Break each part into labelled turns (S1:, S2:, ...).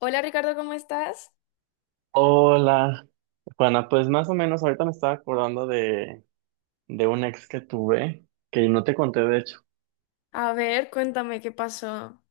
S1: Hola Ricardo, ¿cómo estás?
S2: Hola, Juana, pues más o menos ahorita me estaba acordando de un ex que tuve, que no te conté de hecho.
S1: A ver, cuéntame qué pasó.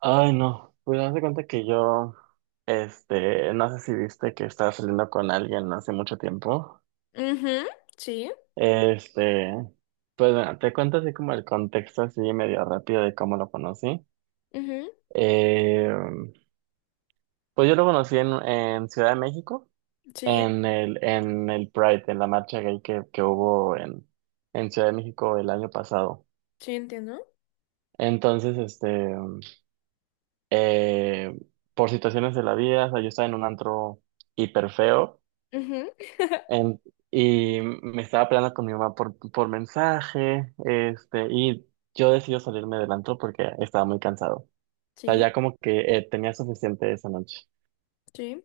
S2: Ay, no, pues haz de cuenta que yo, no sé si viste que estaba saliendo con alguien hace mucho tiempo.
S1: Ujú, sí,
S2: Este, pues bueno, te cuento así como el contexto así medio rápido de cómo lo conocí.
S1: ujú,
S2: Eh, pues yo lo conocí en Ciudad de México,
S1: sí,
S2: en el Pride, en la marcha gay que hubo en Ciudad de México el año pasado.
S1: sí, entiendo.
S2: Entonces, eh, por situaciones de la vida, o sea, yo estaba en un antro hiper feo,
S1: Ujú,
S2: en- y me estaba peleando con mi mamá por mensaje, y yo decidí salirme del antro porque estaba muy cansado. O sea,
S1: sí,
S2: ya como que tenía suficiente esa noche.
S1: sí,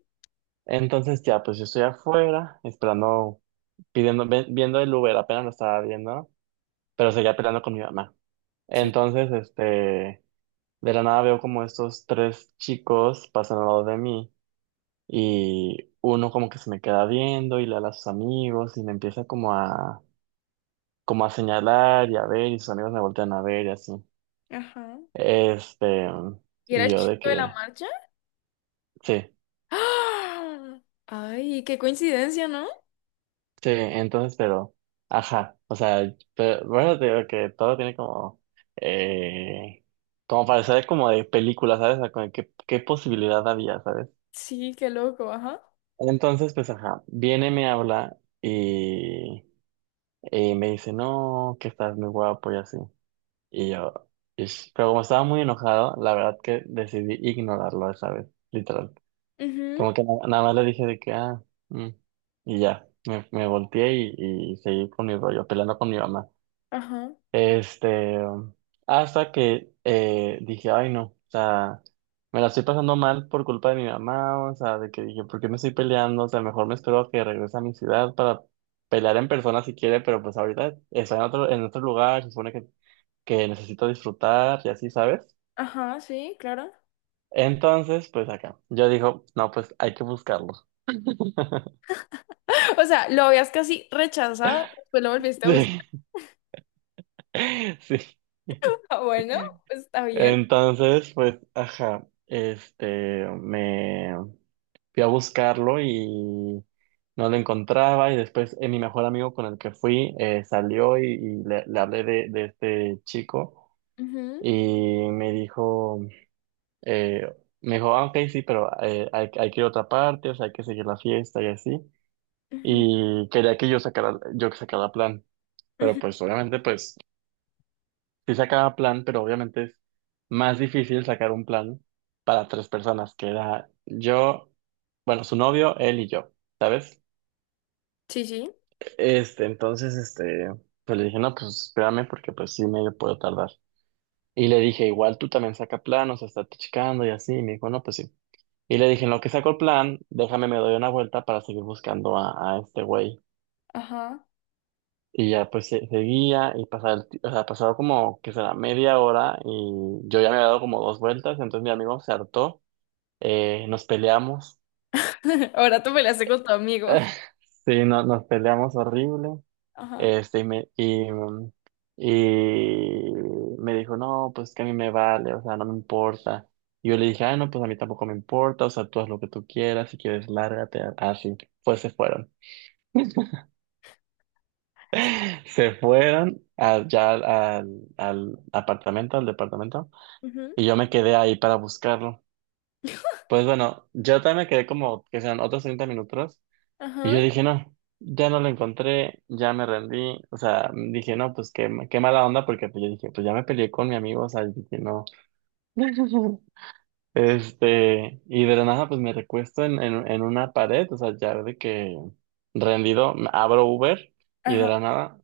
S2: Entonces ya, pues yo estoy afuera, esperando, pidiendo, viendo el Uber, apenas lo estaba viendo, pero seguía peleando con mi mamá.
S1: sí.
S2: Entonces, de la nada veo como estos tres chicos pasan al lado de mí y uno como que se me queda viendo y le habla a sus amigos y me empieza como a señalar y a ver, y sus amigos me voltean a ver y así.
S1: Ajá.
S2: Este,
S1: ¿Y era
S2: y
S1: el
S2: yo
S1: chico
S2: de
S1: de la
S2: que,
S1: marcha?
S2: sí.
S1: ¡Ah! Ay, qué coincidencia, ¿no?
S2: Sí, entonces, pero, ajá, o sea, pero, bueno, te digo que todo tiene como, eh, como parecer como de película, ¿sabes? O sea, como de ¿Qué posibilidad había, ¿sabes?
S1: Sí, qué loco, ajá.
S2: Entonces, pues, ajá, viene, me habla, y me dice, no, que estás muy guapo y así. Y yo, "Ish", pero como estaba muy enojado, la verdad que decidí ignorarlo esa vez, literal.
S1: Ujú,
S2: Como que nada más le dije de que, "ah, mm", y ya, me volteé y seguí con mi rollo, peleando con mi mamá.
S1: ajá,
S2: Este, Hasta que dije, ay no, o sea, me la estoy pasando mal por culpa de mi mamá, o sea, de que dije, ¿por qué me estoy peleando? O sea, mejor me espero a que regrese a mi ciudad para pelear en persona si quiere, pero pues ahorita está en otro lugar, se supone que necesito disfrutar y así, ¿sabes?
S1: ajá, sí, claro.
S2: Entonces, pues acá, yo digo, no, pues hay que buscarlo.
S1: O sea, lo habías casi rechazado, después lo volviste a usar.
S2: Sí, sí.
S1: Bueno, pues está bien.
S2: Entonces, pues, ajá, me fui a buscarlo y no lo encontraba, y después mi mejor amigo con el que fui salió, y le hablé de este chico,
S1: Ujú,
S2: y me dijo, eh, ah, ok, sí, pero hay que ir a otra parte, o sea, hay que seguir la fiesta y así.
S1: ujú,
S2: Y quería que yo que sacara plan, pero
S1: ujú.
S2: pues obviamente, pues sí sacaba plan, pero obviamente es más difícil sacar un plan para tres personas, que era yo, bueno, su novio, él y yo, ¿sabes?
S1: Sí, sí.
S2: Entonces, pues le dije, no, pues espérame porque pues sí medio puedo tardar. Y le dije, igual tú también saca plan, o sea, estate checando y así. Y me dijo, no, pues sí. Y le dije, en lo que saco el plan, déjame me doy una vuelta para seguir buscando a este güey.
S1: Ajá.
S2: Y ya pues seguía y pasaba, o sea, pasaba como que será media hora y yo ya me había dado como dos vueltas, entonces mi amigo se hartó, nos peleamos.
S1: Ahora tú me la haces con tu amigo.
S2: Sí, nos peleamos horrible,
S1: Ajá.
S2: este, y me, y, mm, y me dijo, no, pues que a mí me vale, o sea, no me importa. Y yo le dije, ah, no, pues a mí tampoco me importa, o sea, tú haz lo que tú quieras, si quieres, lárgate, así, pues se fueron.
S1: Sí.
S2: Se fueron allá al apartamento, al departamento.
S1: Ujú,
S2: Y yo me quedé ahí para buscarlo. Pues bueno, yo también me quedé como que sean otros 30 minutos. Y yo
S1: ajá.
S2: dije, no, ya no lo encontré, ya me rendí. O sea, dije, no, pues qué mala onda, porque pues yo dije, pues ya me peleé con mi amigo, o sea, yo dije, no. Y de la nada, pues me recuesto en una pared, o sea, ya de que rendido, abro Uber y de
S1: Ajá.
S2: la nada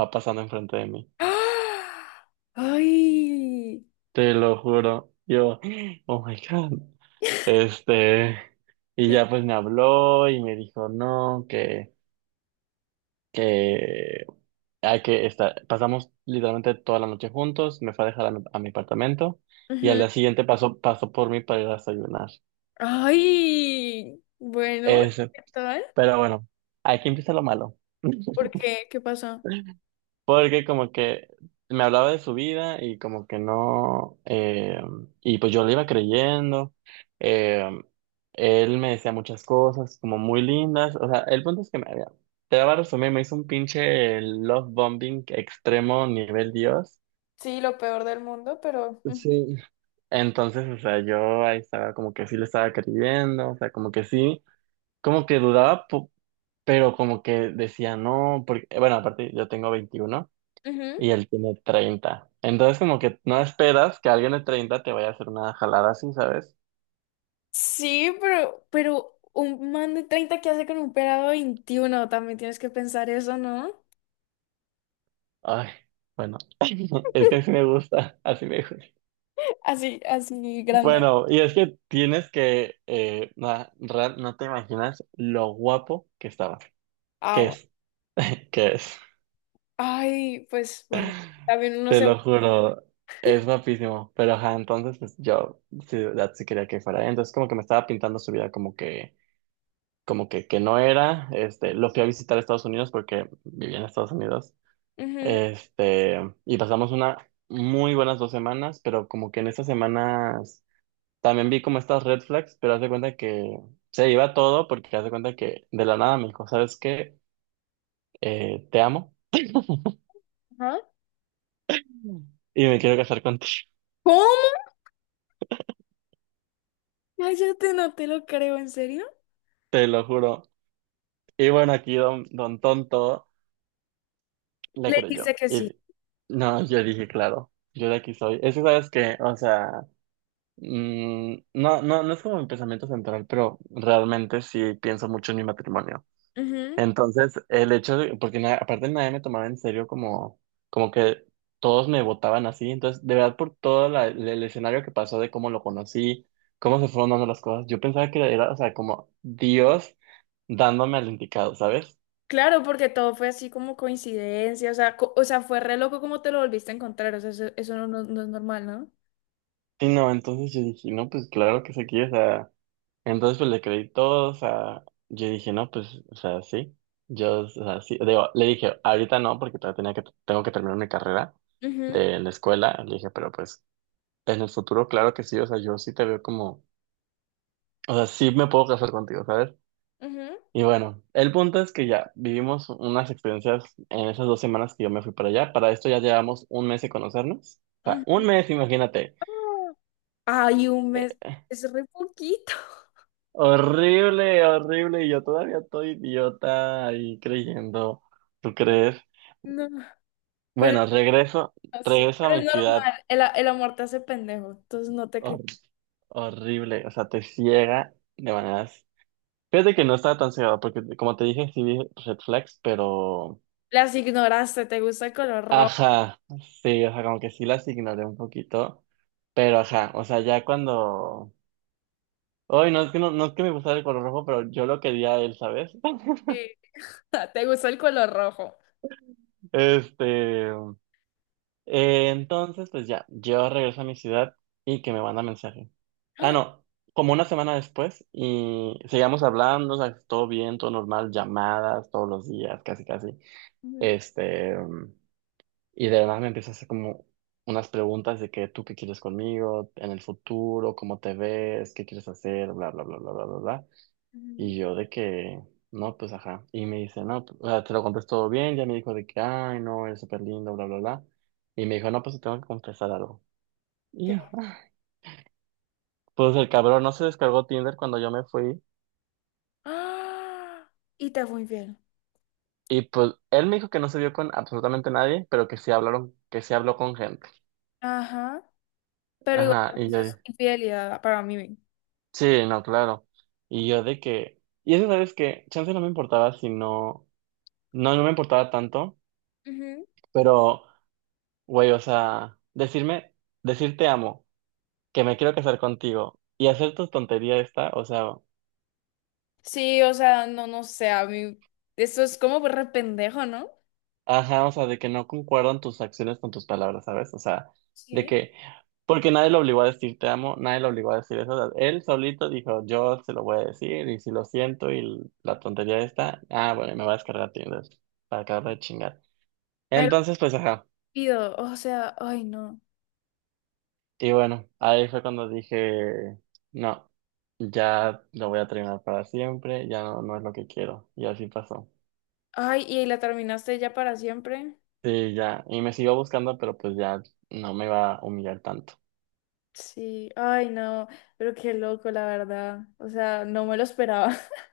S2: va pasando enfrente de mí.
S1: ¡Ah! ¡Ay!
S2: Te lo juro. Yo, oh my God. Este, y
S1: Te-
S2: ya pues me habló y me dijo, no, que hay que estar, pasamos literalmente toda la noche juntos, me fue a dejar a mi, apartamento, y al
S1: ujú.
S2: día siguiente pasó por mí para ir a desayunar.
S1: ¡Ay! Bueno,
S2: Ese,
S1: ¿qué tal?
S2: pero bueno, aquí empieza lo malo,
S1: ¿Por qué? ¿Qué pasó?
S2: porque como que me hablaba de su vida y como que no, y pues yo le iba creyendo, eh, él me decía muchas cosas como muy lindas, o sea, el punto es que me había, te voy a resumir, me hizo un pinche love bombing extremo nivel Dios.
S1: Sí, lo peor del mundo, mm,
S2: Sí. Entonces, o sea, yo ahí estaba como que sí le estaba creyendo, o sea, como que sí, como que dudaba, pero como que decía no, porque, bueno, aparte yo tengo 21
S1: ujú.
S2: y él tiene 30. Entonces como que no esperas que alguien de 30 te vaya a hacer una jalada así, ¿sabes?
S1: Sí, pero un man de 30 que hace con un pelado de 21, también tienes que pensar eso, ¿no?
S2: Ay, bueno, es que así me gusta, así me gusta.
S1: Así, así grande.
S2: Bueno, y es que tienes que, no, te imaginas lo guapo que estaba,
S1: Ah,
S2: que
S1: bueno.
S2: es, que es,
S1: Ay, pues bueno, también uno
S2: te
S1: se...
S2: lo juro, es guapísimo, pero ajá, entonces pues, yo sí, de verdad sí quería que fuera, entonces como que me estaba pintando su vida como que, que no era, lo fui a visitar a Estados Unidos porque vivía en Estados Unidos.
S1: Ujú,
S2: Y pasamos una muy buenas 2 semanas, pero como que en estas semanas también vi como estas red flags, pero haz de cuenta que se iba todo, porque haz de cuenta que de la nada me dijo, ¿sabes qué? Te amo
S1: ajá.
S2: y me quiero casar contigo,
S1: ¿Cómo? Cállate, no te lo creo, ¿en serio?
S2: te lo juro. Y bueno, aquí don Tonto
S1: Le
S2: le creyó.
S1: dijiste que
S2: Y
S1: sí.
S2: no, yo dije, claro, yo de aquí soy. Es que sabes que, o sea, no, no, no es como mi pensamiento central, pero realmente sí pienso mucho en mi matrimonio.
S1: Ujú.
S2: Entonces, el hecho de, porque aparte nadie me tomaba en serio como, que todos me votaban así, entonces, de verdad, por todo el escenario que pasó de cómo lo conocí, cómo se fueron dando las cosas, yo pensaba que era, o sea, como Dios dándome al indicado, ¿sabes?
S1: Claro, porque todo fue así como coincidencia, o sea, o sea, fue re loco como te lo volviste a encontrar, o sea, eso no, no es normal, ¿no?
S2: Sí no, entonces yo dije, no, pues claro que se quiere, o sea, entonces pues le creí todo, o sea, yo dije, no, pues, o sea, sí, yo, o sea, sí, digo, le dije, ahorita no, porque todavía tengo que terminar mi carrera
S1: Ujú,
S2: de la escuela. Le dije, pero pues en el futuro, claro que sí, o sea, yo sí te veo como, o sea, sí me puedo casar contigo, ¿sabes?
S1: ujú,
S2: Y bueno, el punto es que ya vivimos unas experiencias en esas 2 semanas que yo me fui para allá. Para esto ya llevamos un mes de conocernos. O sea,
S1: ujú.
S2: un mes, imagínate.
S1: No. Ay, un mes,
S2: Eh,
S1: es re poquito.
S2: horrible, horrible. Y yo todavía estoy idiota ahí creyendo. ¿Tú crees?
S1: No, pero
S2: Bueno,
S1: no, sí,
S2: regreso a
S1: pero es
S2: mi ciudad,
S1: normal, el amor te hace pendejo, entonces no te
S2: hor- horrible. O sea, te ciega de maneras. Fíjate que no estaba tan cegado porque, como te dije, sí vi red flags, pero
S1: Las ignoraste, te gusta el color rojo.
S2: ajá, sí, o sea, como que sí las ignoré un poquito, pero ajá, o sea, ya cuando... Ay, no es que me gustara el color rojo, pero yo lo quería a él, ¿sabes?
S1: Sí. Te gusta el color rojo.
S2: Este, entonces, pues ya, yo regreso a mi ciudad y que me manda mensaje. Ah, no, como una semana después, y seguíamos hablando, o sea, todo bien, todo normal, llamadas todos los días, casi, casi.
S1: Ujú,
S2: Este, Y de la nada me empieza a hacer como unas preguntas de que tú qué quieres conmigo, en el futuro, cómo te ves, qué quieres hacer, bla, bla, bla, bla, bla, bla, bla.
S1: ujú.
S2: Y yo de que, no, pues ajá. Y me dice, no, pues, o sea, te lo contesto todo bien, ya me dijo de que, ay, no, eres súper lindo, bla, bla, bla. Y me dijo, no, pues te tengo que confesar algo.
S1: ¿Qué?
S2: Y yo, "Ah". Pues el cabrón no se descargó Tinder cuando yo me fui.
S1: ¡Ah! Y te fue infiel.
S2: Y pues él me dijo que no se vio con absolutamente nadie, pero que sí hablaron, que sí habló con gente.
S1: Ajá, pero igual
S2: Ajá, y yo,
S1: eso es infidelidad para mí.
S2: sí, no, claro. Y yo de que, y eso sabes que, chance no me importaba, si no, no me importaba tanto,
S1: Ujú.
S2: pero, güey, o sea, decir te amo, que me quiero casar contigo y hacer tu tontería esta, o sea,
S1: Sí, o sea, no, no sé, a mí eso es como re pendejo, ¿no?
S2: ajá, o sea, de que no concuerdan tus acciones con tus palabras, ¿sabes? O sea, de
S1: Sí.
S2: que, porque nadie lo obligó a decir te amo, nadie lo obligó a decir eso, o sea, él solito dijo, yo se lo voy a decir y si lo siento y la tontería esta, ah, bueno, me va a descargar Tinder para acabar de chingar.
S1: Pero
S2: Entonces, pues, ajá.
S1: pido, o sea, ay no.
S2: Y bueno, ahí fue cuando dije, no, ya lo voy a terminar para siempre, ya no, no es lo que quiero. Y así pasó.
S1: Ay, y la terminaste ya para siempre.
S2: Sí, ya. Y me siguió buscando, pero pues ya no me va a humillar tanto.
S1: Sí, ay no, pero qué loco, la verdad. O sea, no me lo esperaba.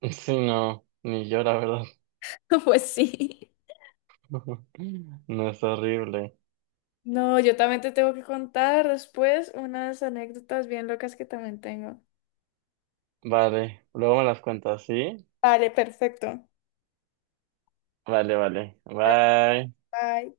S2: Sí, no, ni yo, la verdad.
S1: Pues sí.
S2: No es horrible.
S1: No, yo también te tengo que contar después unas anécdotas bien locas que también tengo.
S2: Vale, luego me las cuentas, ¿sí?
S1: Vale, perfecto.
S2: Vale, vale. Bye.
S1: Bye.